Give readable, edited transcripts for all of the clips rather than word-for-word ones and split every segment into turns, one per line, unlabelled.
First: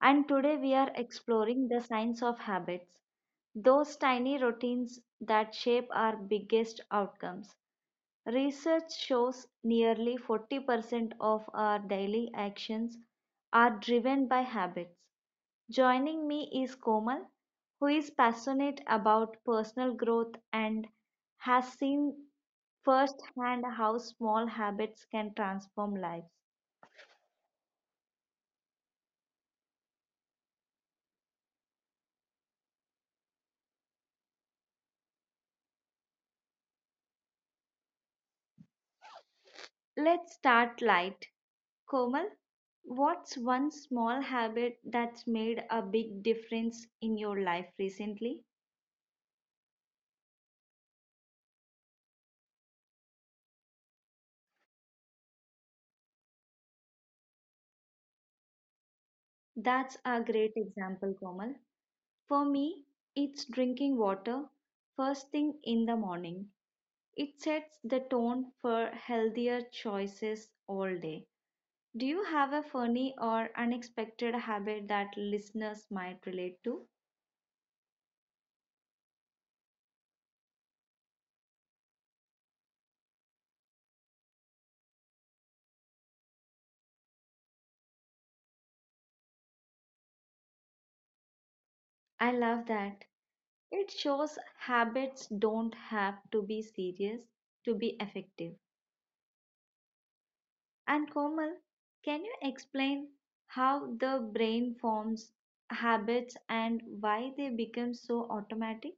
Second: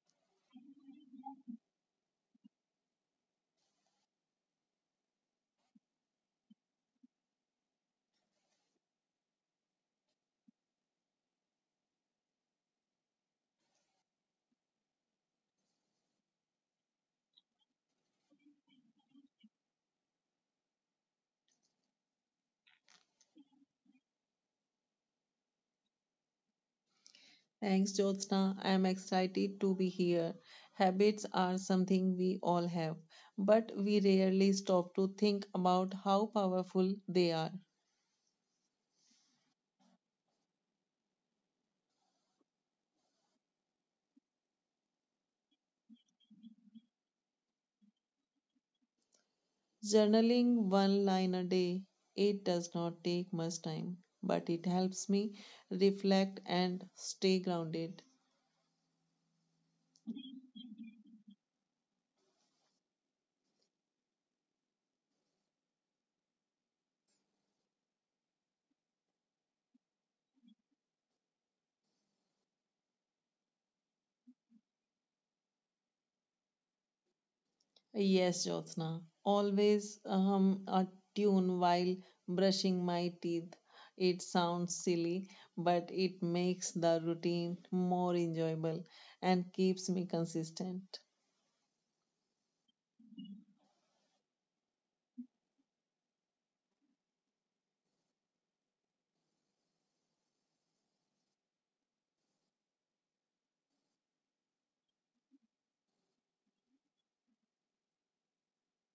and today we are exploring the science of habits, those tiny routines that shape our biggest outcomes. Research shows nearly 40% of our daily actions are driven by habits. Joining me is Komal, who is passionate about personal growth and has seen firsthand how small habits can transform lives.
Thanks, Jyotsna. I am excited to be here. Habits are something we all have, but we rarely stop to think about how powerful they are.
Let's start light. Komal, what's one small habit that's made a big difference in your life recently?
Journaling one line a day, it does not take much time, but it helps me reflect and stay grounded.
That's a great example, Komal. For me, it's drinking water first thing in the morning. It sets the tone for healthier choices all day. Do you have a funny or unexpected habit that listeners might relate to?
Yes, Jyotsna. Always hum a tune while brushing my teeth. It sounds silly, but it makes the routine more enjoyable and keeps me consistent.
I love that. It shows habits don't have to be serious to be effective. And Komal, can you explain how the brain forms habits and why they become so automatic?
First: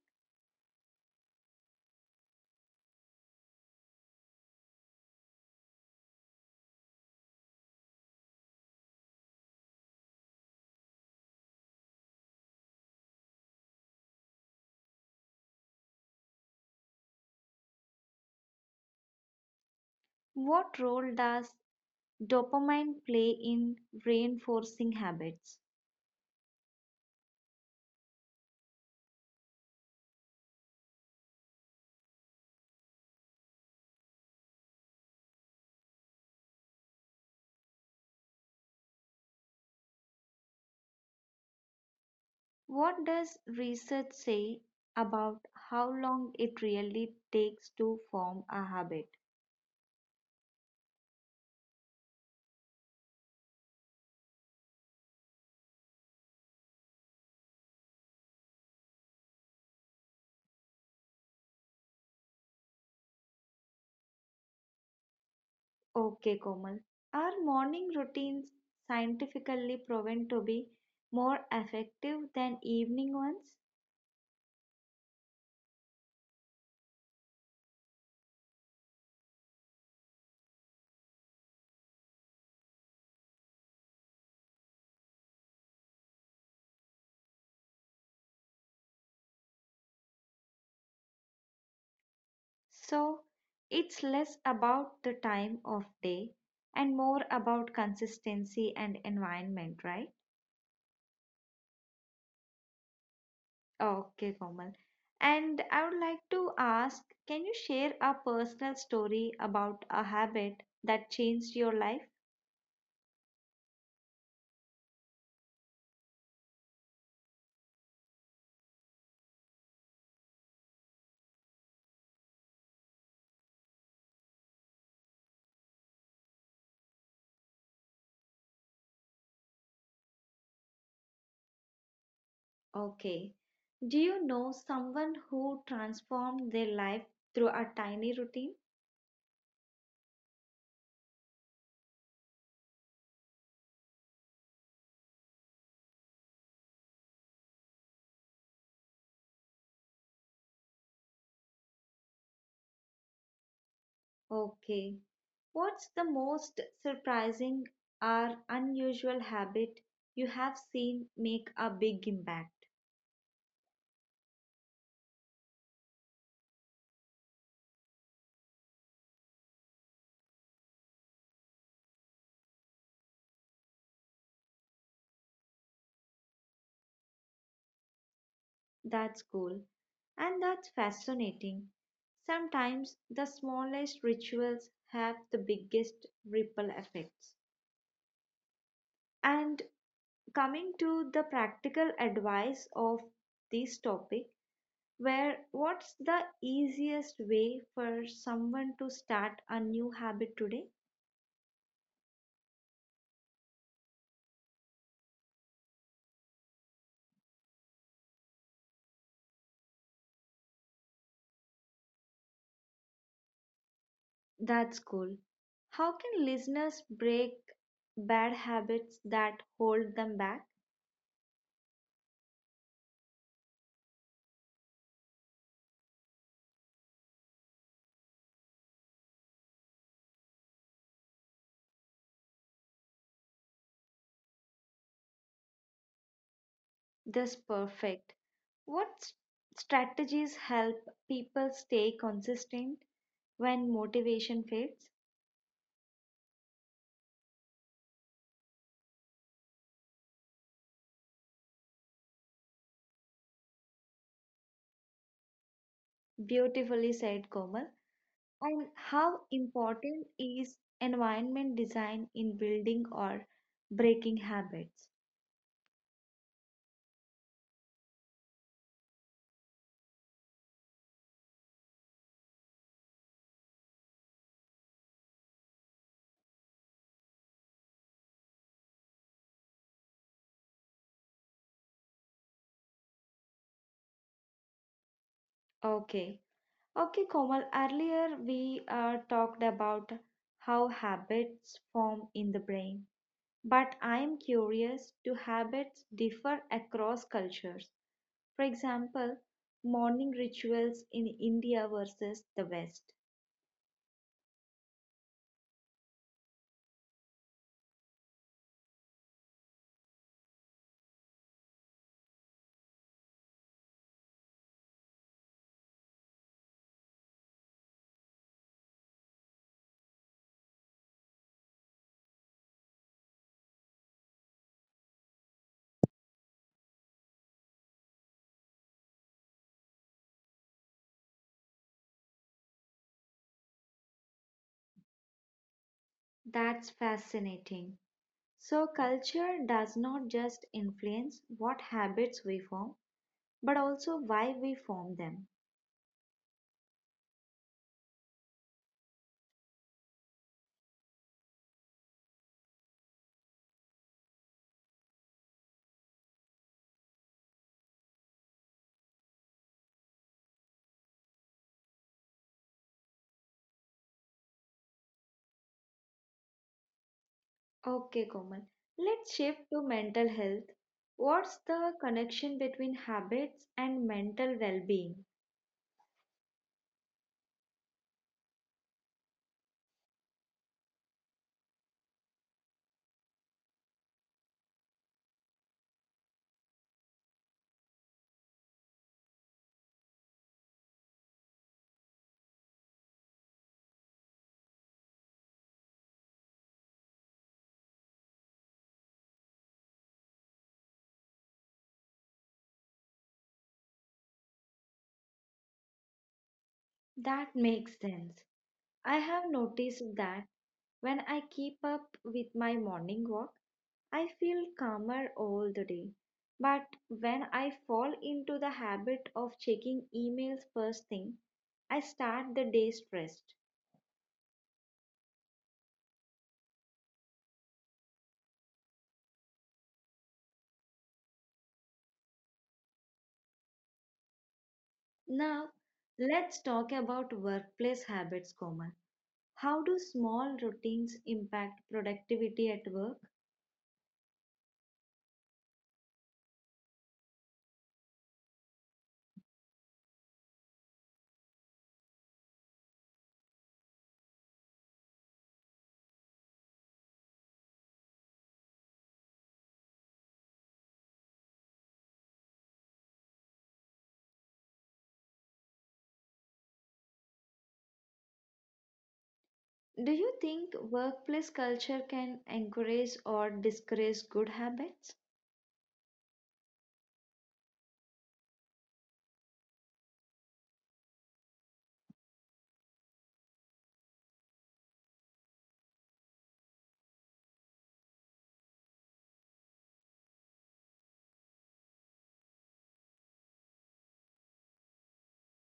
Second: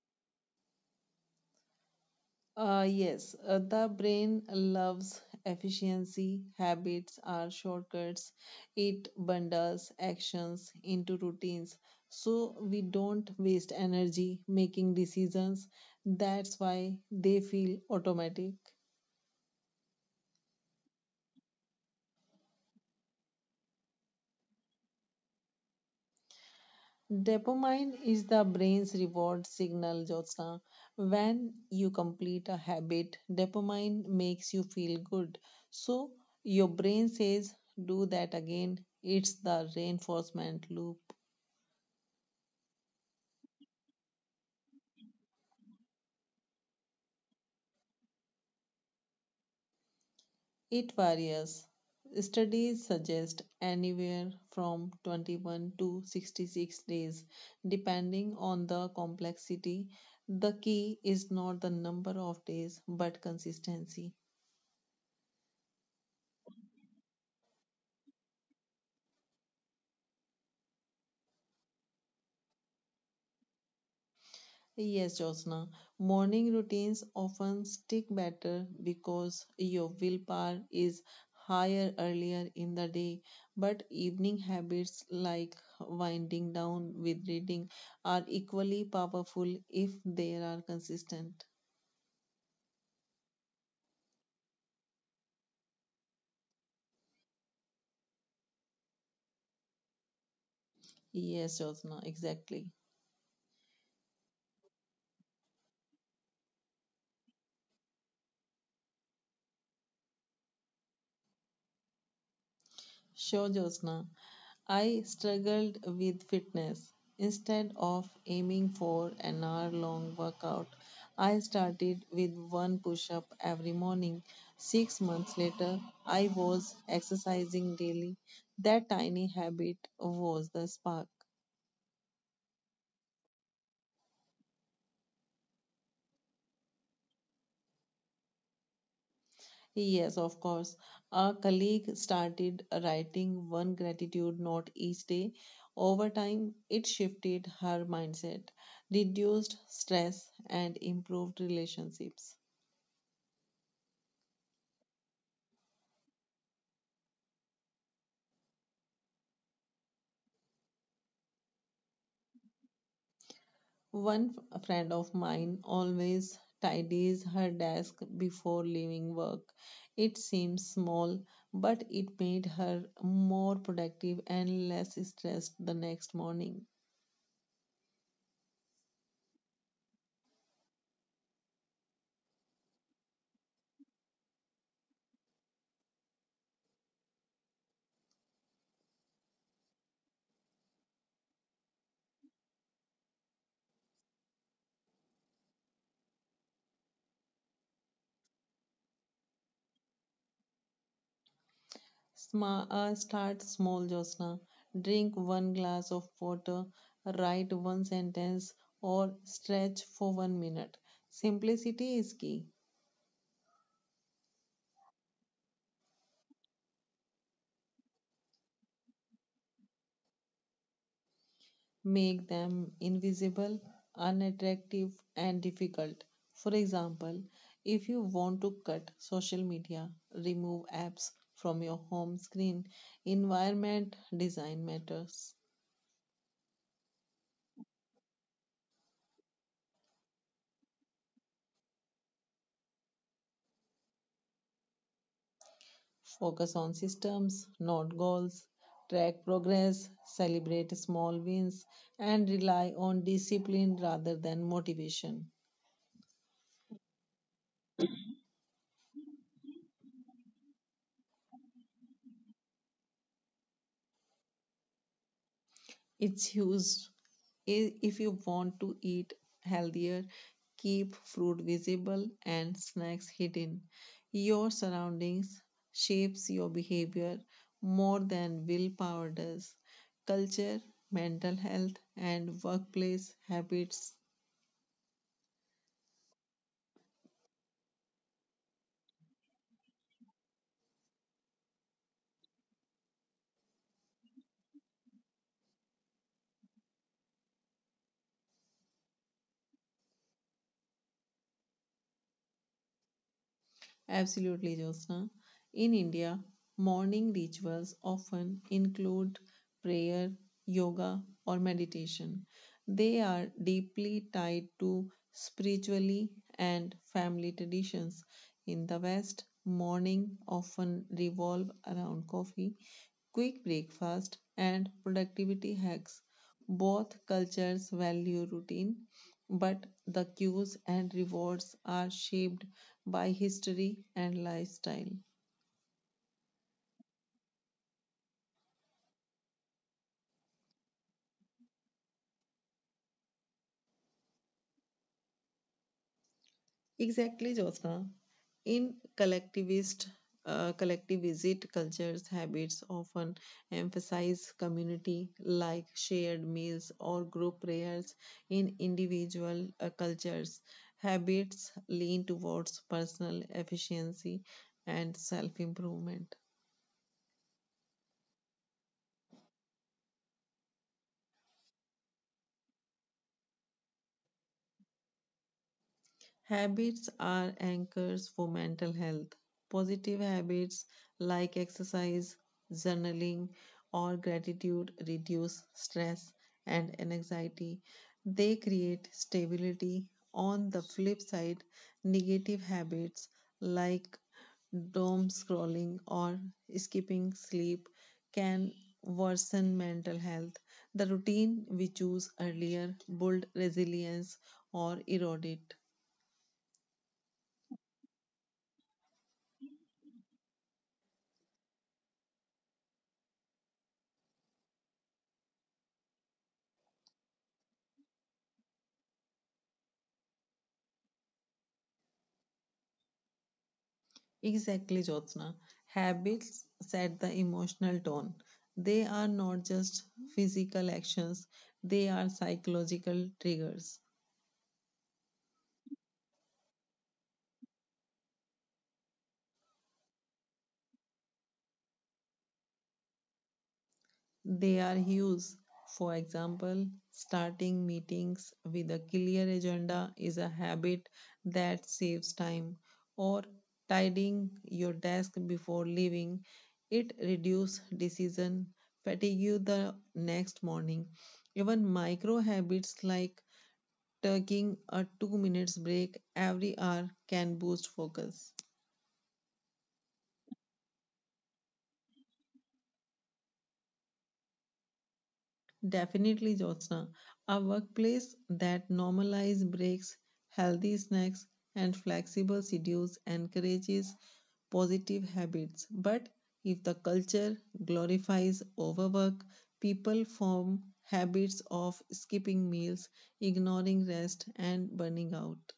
Yes, the brain loves efficiency. Habits are shortcuts. It bundles actions into routines so we don't waste energy making decisions. That's why they feel automatic.
What role does dopamine play in reinforcing habits?
Dopamine is the brain's reward signal, Jyotsna. When you complete a habit, dopamine makes you feel good. So your brain says, do that again. It's the reinforcement loop.
What does research say about how long it really takes to form a habit?
It varies. Studies suggest anywhere from 21 to 66 days, depending on the complexity. The key is not the number of days, but consistency.
Okay, Komal. Are morning routines scientifically proven to be more effective than evening ones?
Yes, Josna. Morning routines often stick better because your willpower is higher earlier in the day. But evening habits like winding down with reading are equally powerful if they are consistent.
So, it's less about the time of day and more about consistency and environment, right?
Yes, Josna, exactly.
Okay, Komal. And I would like to ask can you share a personal story about a habit that changed your life?
Sure, Josna, I struggled with fitness. Instead of aiming for an hour long workout, I started with one push up every morning. 6 months later, I was exercising daily. That tiny habit was the spark.
Okay. Do you know someone who transformed their life through a tiny routine?
Yes, of course. A colleague started writing one gratitude note each day. Over time, it shifted her mindset, reduced stress, and improved relationships.
Okay. What's the most surprising or unusual habit you have seen make a big impact?
One friend of mine always tidies her desk before leaving work. It seems small, but it made her more productive and less stressed the next morning.
That's cool. And that's fascinating. Sometimes the smallest rituals have the biggest ripple effects. And coming to the practical advice of this topic, where what's the easiest way for someone to start a new habit today?
Start small, Josna. Drink one glass of water, write one sentence, or stretch for 1 minute. Simplicity is key.
That's cool. How can listeners break bad habits that hold them back?
Make them invisible, unattractive, and difficult. For example, if you want to cut social media, remove apps from your home screen. Environment design matters.
That's perfect. What strategies help people stay consistent when motivation fades?
Focus on systems, not goals. Track progress, celebrate small wins, and rely on discipline rather than motivation.
Beautifully said, Komal. And how important is environment design in building or breaking habits?
It's used if you want to eat healthier, keep fruit visible and snacks hidden. Your surroundings shapes your behavior more than willpower does. Culture, mental health, and workplace habits.
Okay, Okay, Komal, earlier we talked about how habits form in the brain, but I am curious do habits differ across cultures? For example, morning rituals in India versus the West.
Absolutely, Jyotsna. In India, morning rituals often include prayer, yoga, or meditation. They are deeply tied to spiritually and family traditions. In the West, morning often revolve around coffee, quick breakfast, and productivity hacks. Both cultures value routine, but the cues and rewards are shaped by history and lifestyle.
That's fascinating. So, culture does not just influence what habits we form, but also why we form them.
Exactly, Jyotsna. In collectivist cultures, habits often emphasize community, like shared meals or group prayers. In individual cultures, habits lean towards personal efficiency and self improvement.
Okay, Komal. Let's shift to mental health. What's the connection between habits and mental well being?
Habits are anchors for mental health. Positive habits like exercise, journaling, or gratitude reduce stress and anxiety. They create stability. On the flip side, negative habits like doom scrolling or skipping sleep can worsen mental health. The routine we choose earlier build resilience or erode it.
That makes sense. I have noticed that when I keep up with my morning walk, I feel calmer all the day. But when I fall into the habit of checking emails first thing, I start the day stressed.
Exactly, Jyotsna. Habits set the emotional tone. They are not just physical actions, they are psychological triggers.
Now, let's talk about workplace habits, Komal. How do small routines impact productivity at work?
They are hues. For example, starting meetings with a clear agenda is a habit that saves time, or tidying your desk before leaving. It reduces decision fatigue the next morning. Even micro habits like taking a 2 minutes break every hour can boost focus.
Do you think workplace culture can encourage or discourage good habits?
Definitely, Jyotsna. A workplace that normalizes breaks, healthy snacks, and flexible schedules encourages positive habits. But if the culture glorifies overwork, people form habits of skipping meals, ignoring rest, and burning out.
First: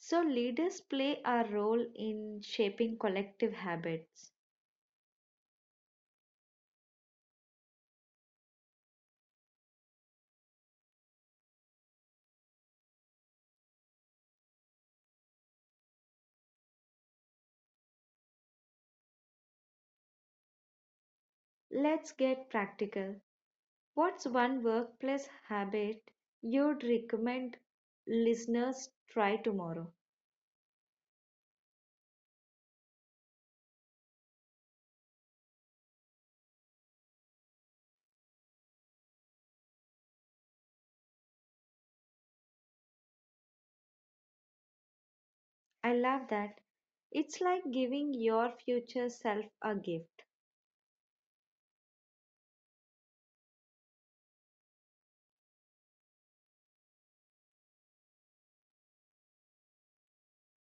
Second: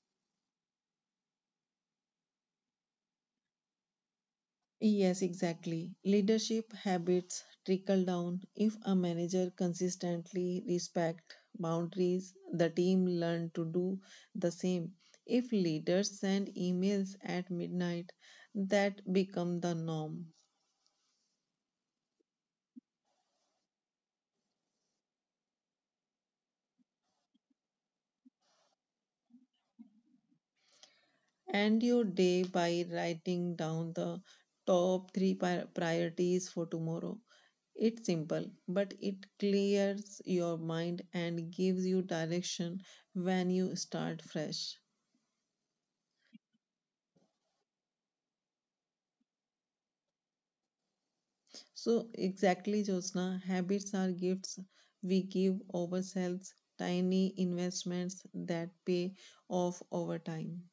So, leaders play a role in shaping collective habits.
Yes, exactly. Leadership habits trickle down. If a manager consistently respect boundaries, the team learn to do the same. If leaders send emails at midnight, that become the norm.
Let's get practical. What's one workplace habit you'd recommend listeners try tomorrow?
End your day by writing down the top three priorities for tomorrow. It's simple, but it clears your mind and gives you direction when you start fresh.
I love that. It's like giving your future self a gift.
So, exactly, Josna, habits are gifts we give ourselves, tiny investments that pay off over time.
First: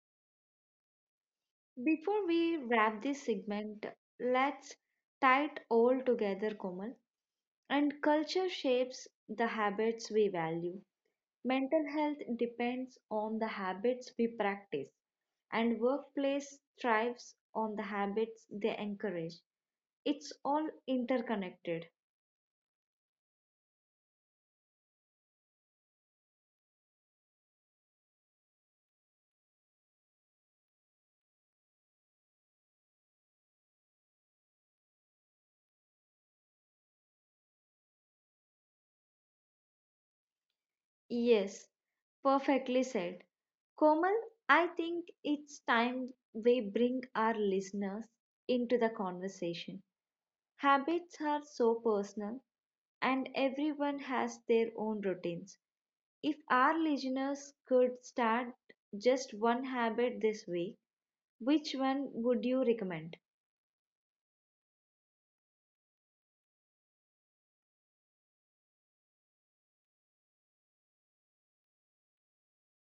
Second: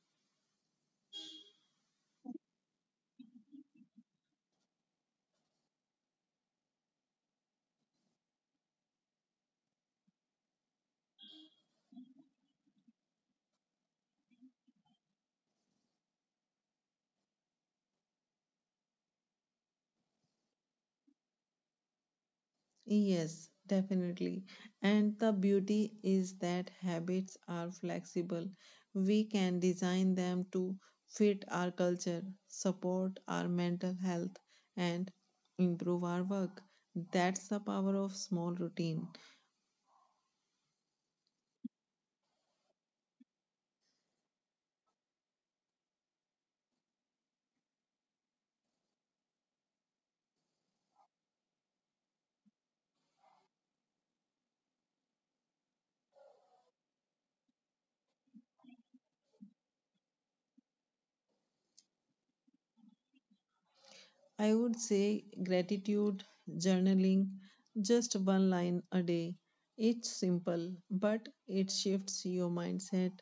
Before we wrap this segment, let's tie it all together, Komal. And culture shapes the habits we value. Mental health depends on the habits we practice, and workplace thrives on the habits they encourage. It's all interconnected.
Yes, definitely. And the beauty is that habits are flexible. We can design them to fit our culture, support our mental health, and improve our work. That's the power of small routine.
Yes, perfectly said. Komal, I think it's time we bring our listeners into the conversation. Habits are so personal, and everyone has their own routines. If our listeners could start just one habit this week, which one would you recommend?
I would say gratitude, journaling, just one line a day. It's simple, but it shifts your mindset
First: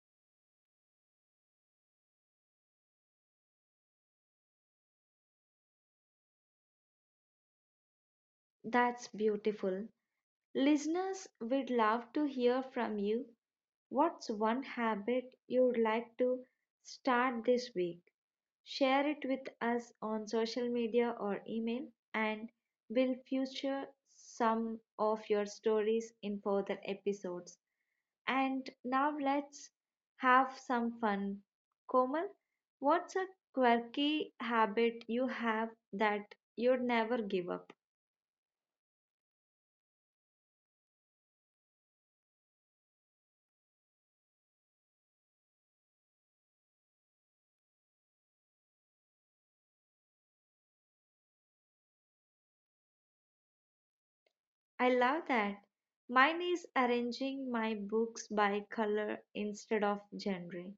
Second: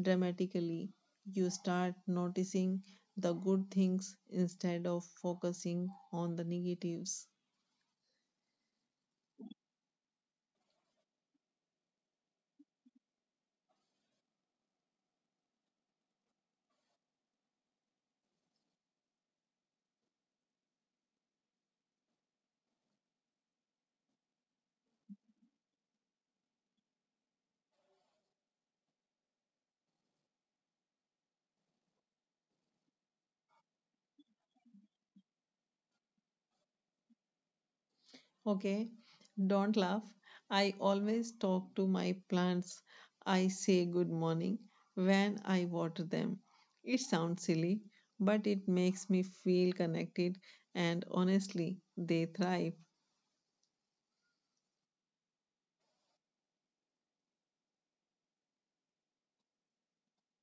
dramatically. You start noticing the good things instead of focusing on the negatives.
That's beautiful. Listeners, we'd love to hear from you. What's one habit you'd like to start this week? Share it with us on social media or email, and we'll feature some of your stories in further episodes. And now let's have some fun. Komal, what's a quirky habit you have that you'd never give up?
Okay, don't laugh. I always talk to my plants. I say good morning when I water them. It sounds silly, but it makes me feel connected, and honestly, they thrive.
I love that. Mine is arranging my books by color instead of genre.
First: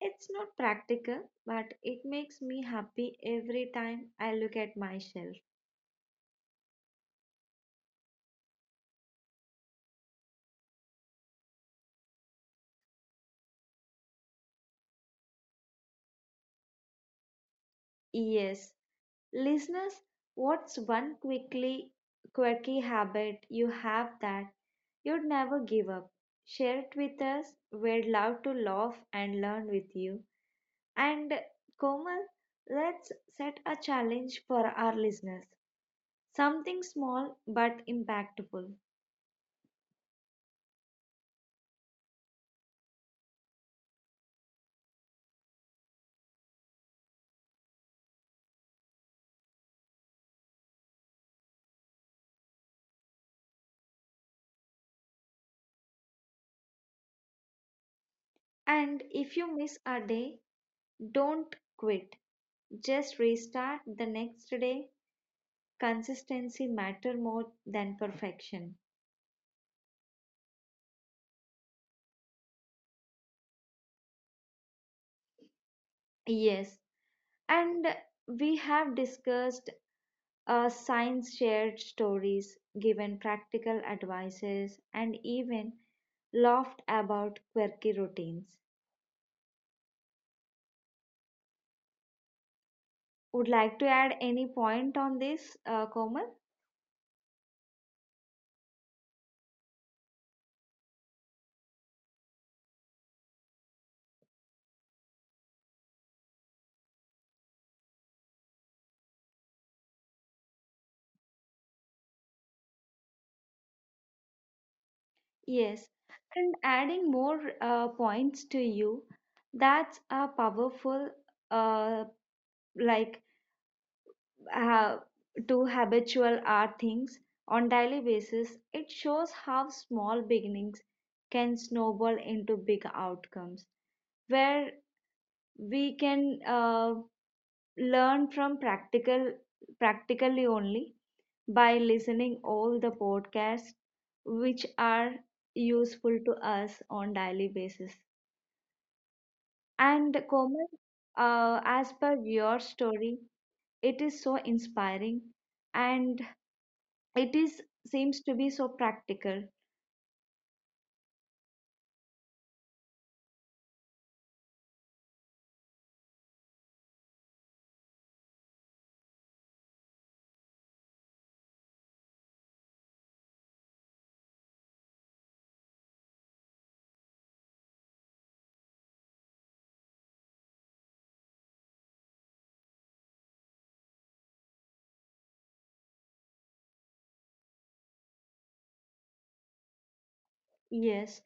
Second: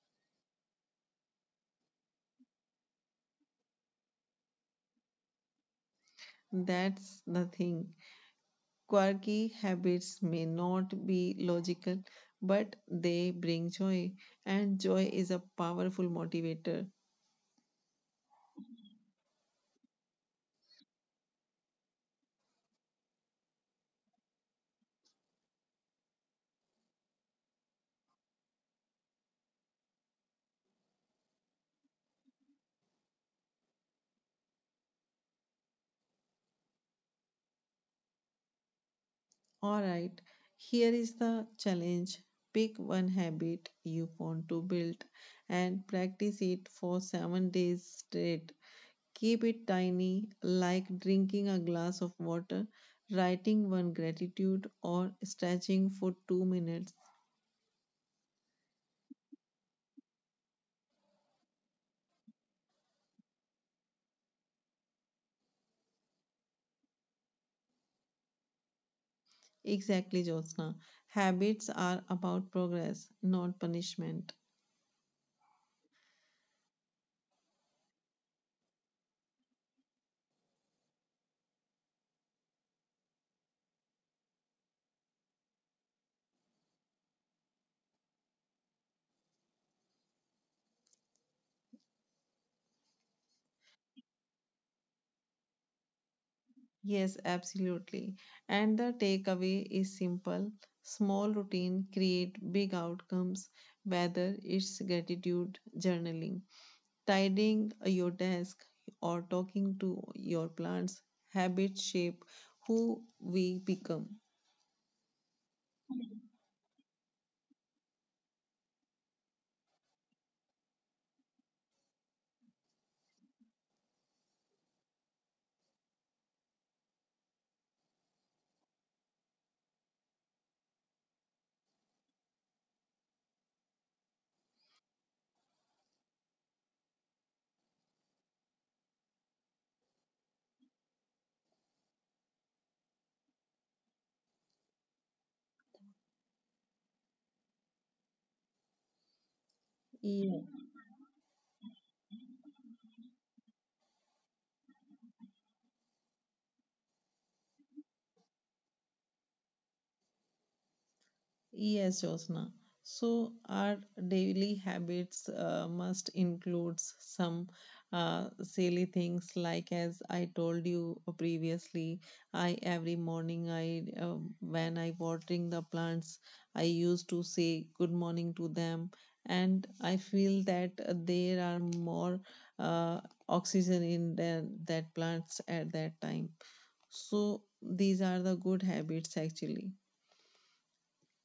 It's not practical, but it makes me happy every time I look at my shelf.
That's the thing. Quirky habits may not be logical, but they bring joy, and joy is a powerful motivator.
Yes. Listeners, what's one quickly quirky habit you have that you'd never give up? Share it with us. We'd love to laugh and learn with you. And Komal, let's set a challenge for our listeners. Something small but impactful.
Alright, here is the challenge. Pick one habit you want to build and practice it for 7 days straight. Keep it tiny, like drinking a glass of water, writing one gratitude, or stretching for 2 minutes.
And if you miss a day, don't quit. Just restart the next day. Consistency matter more than perfection.
Exactly, Jyotsna. Habits are about progress, not punishment.
Yes, and we have discussed science shared stories, given practical advices, and even laughed about quirky routines. Would like to add any point on this, Komal?
Yes, absolutely. And the takeaway is simple. Small routine create big outcomes, whether it's gratitude journaling, tidying your desk, or talking to your plants. Habits shape who we become.
Yes, and adding more points to you, that's a powerful, uh, like uh, to habitual art things on daily basis. It shows how small beginnings can snowball into big outcomes, where we can learn from practically only by listening all the podcasts which are useful to us on daily basis. And Komal, as per your story, it is so inspiring and it is seems to be so practical.
Yes, Josna. So our daily habits must include some silly things like, as I told you previously, I every morning I when I watering the plants, I used to say good morning to them, and I feel that there are more uh, oxygen in that plants at that time. So these are the good habits actually.
Yes.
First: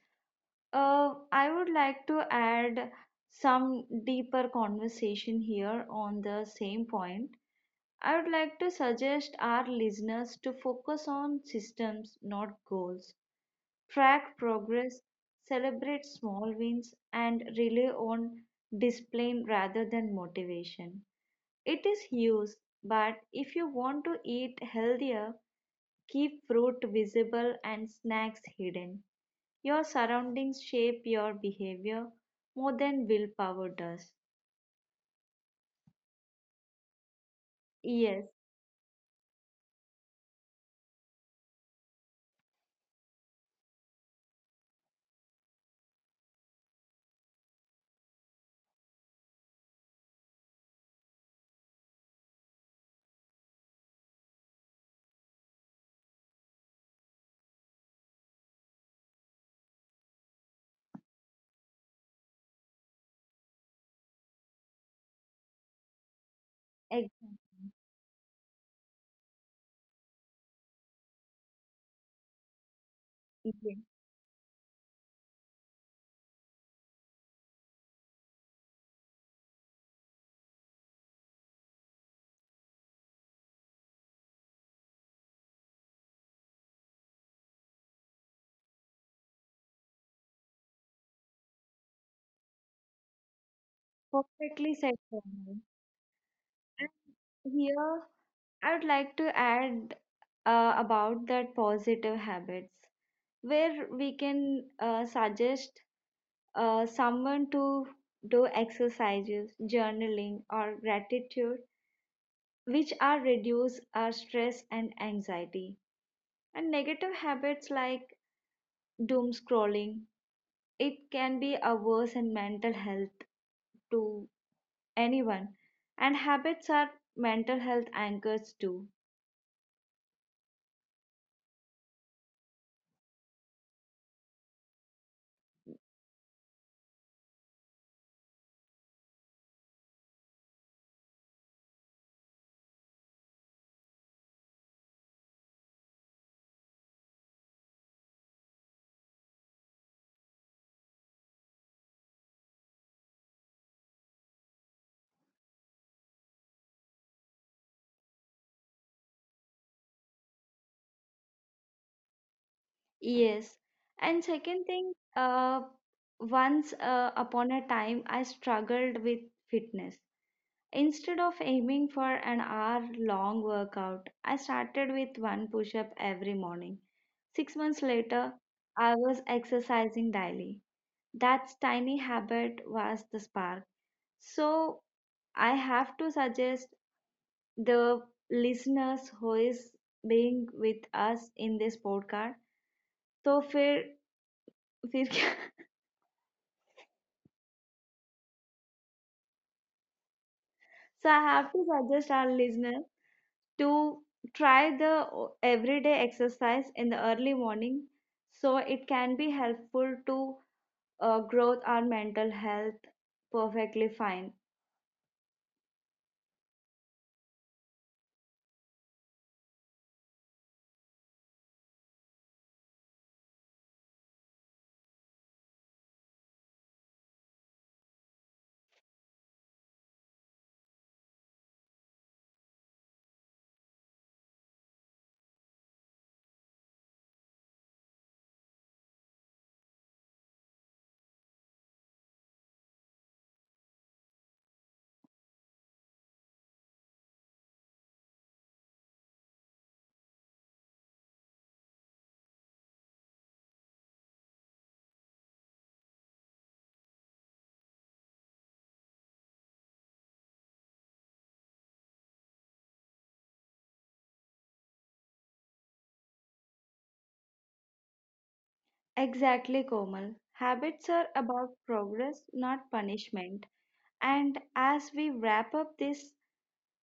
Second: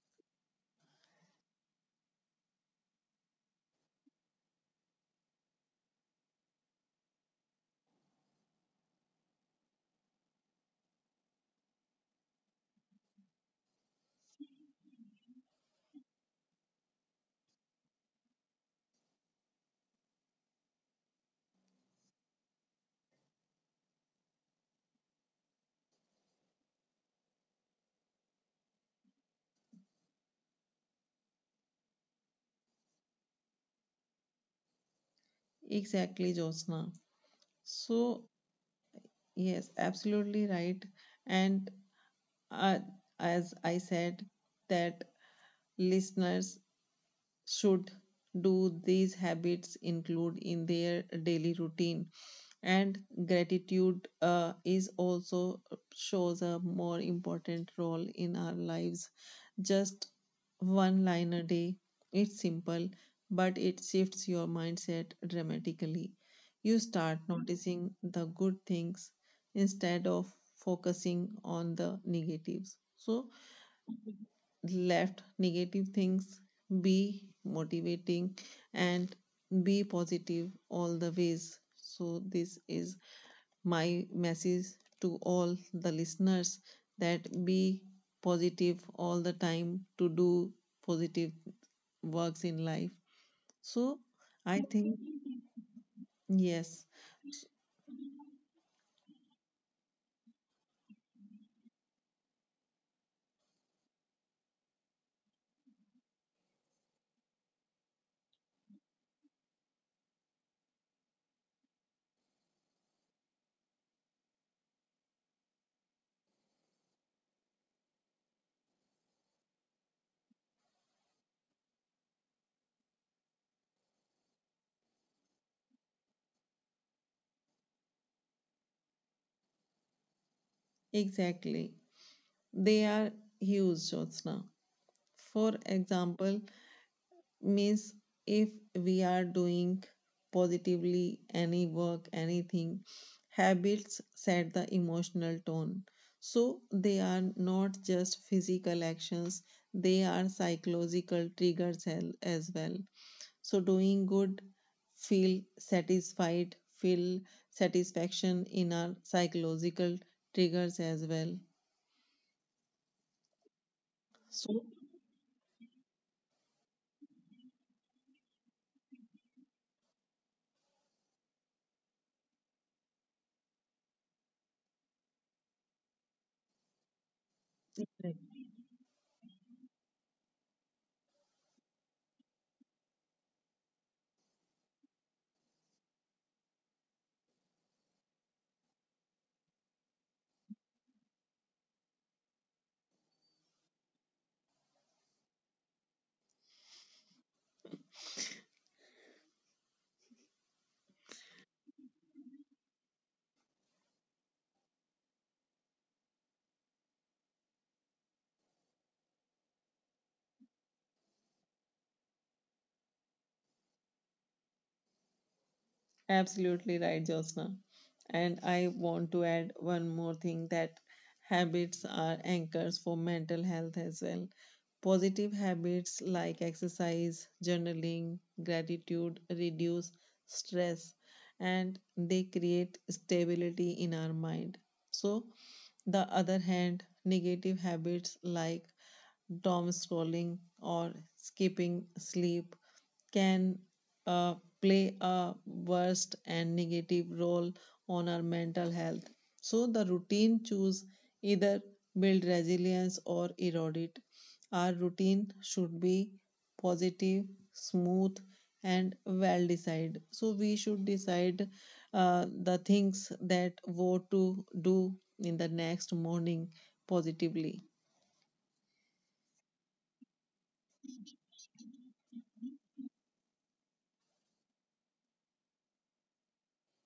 I would like to add some deeper conversation here on the same point. I would like to suggest our listeners to focus on systems, not goals. Track progress, celebrate small wins, and rely on discipline rather than motivation. It is used, but if you want to eat healthier, keep fruit visible and snacks hidden. Your surroundings shape your behavior more than willpower does.
Exactly, Josna. So,
Yes,
yes, absolutely right. And uh, as I said, that listeners should do these habits include in their daily routine, and gratitude is also shows a more important role in our lives. Just one line a day. It's simple, but it shifts your mindset dramatically. You start
exactly.
noticing the good things instead of focusing on the negatives. So
Yes,
let negative things be motivating and be positive all the ways. So, this is my message to all the listeners that be positive all the time, to do positive works in life. So, I
perfectly said,
think,
Sonal.
yes,
And here, I would like to add about that positive habits, where we can suggest someone to do exercises, journaling, or gratitude which are reduce our stress and anxiety. And negative habits like doom scrolling, it can be a worse in mental health to anyone. And habits are mental health anchors too.
exactly. They are huge, Jyotsna. For example, means if we are doing positively any work anything, habits set the emotional tone. So they are not just physical actions, they are psychological triggers as well. So doing good, feel satisfied, feel satisfaction in our psychological triggers as well.
Yes. And second
So
thing, once upon a time, I struggled with fitness. Instead of aiming for an hour long workout, I started with one push up every morning. 6 months later, I was exercising daily. That tiny habit was the spark. So, I have to suggest the listeners who is being with us in this podcast. So, फिर फिर क्या? So, I have to suggest our listeners to try the everyday exercise in the early morning so it can be helpful to growth our mental health perfectly fine.
absolutely right, Josna. And I want to add one more thing, that habits are anchors for mental health as well. Positive habits like exercise, journaling, gratitude reduce stress, and they create stability in our mind. So, the other hand, negative habits like doom scrolling or skipping sleep can uh, play a worst and negative role on our mental health. So the routine choose either build resilience or erode it. Our routine should be positive, smooth, and well decided. So we should decide the things that what to do in the next morning positively.
Exactly, Komal. Habits are about progress, not punishment. And as we wrap up this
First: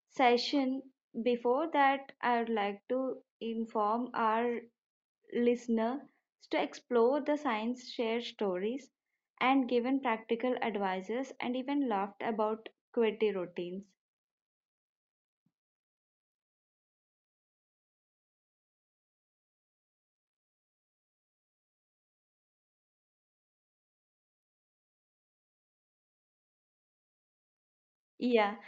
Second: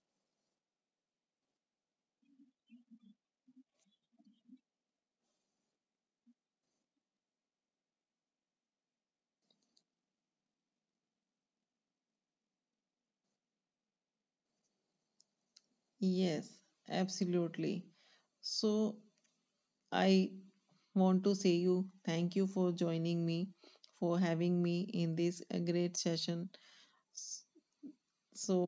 session, before that, I would like to inform our listeners to explore the science, share stories, and given practical advices, and even laughed about quirky routines.
Yes, absolutely. So I want to say you thank you for joining me, for having me in this great session.
Yeah.
So,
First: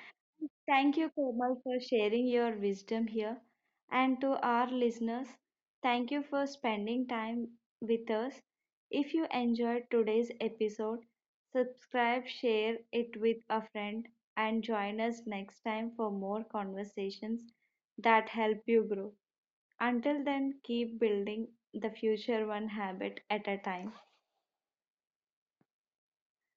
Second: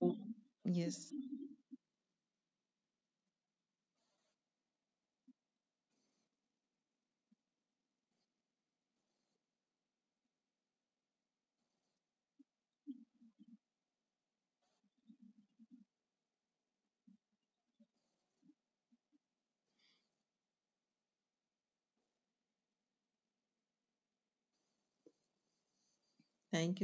Thank you,
yes,
Komal, for sharing your wisdom here. And to our listeners, thank you for spending time with us. If you enjoyed today's episode, subscribe, share it with a friend, and join us next time for more conversations that help you grow. Until then, keep building the future one habit at a time.
thank you.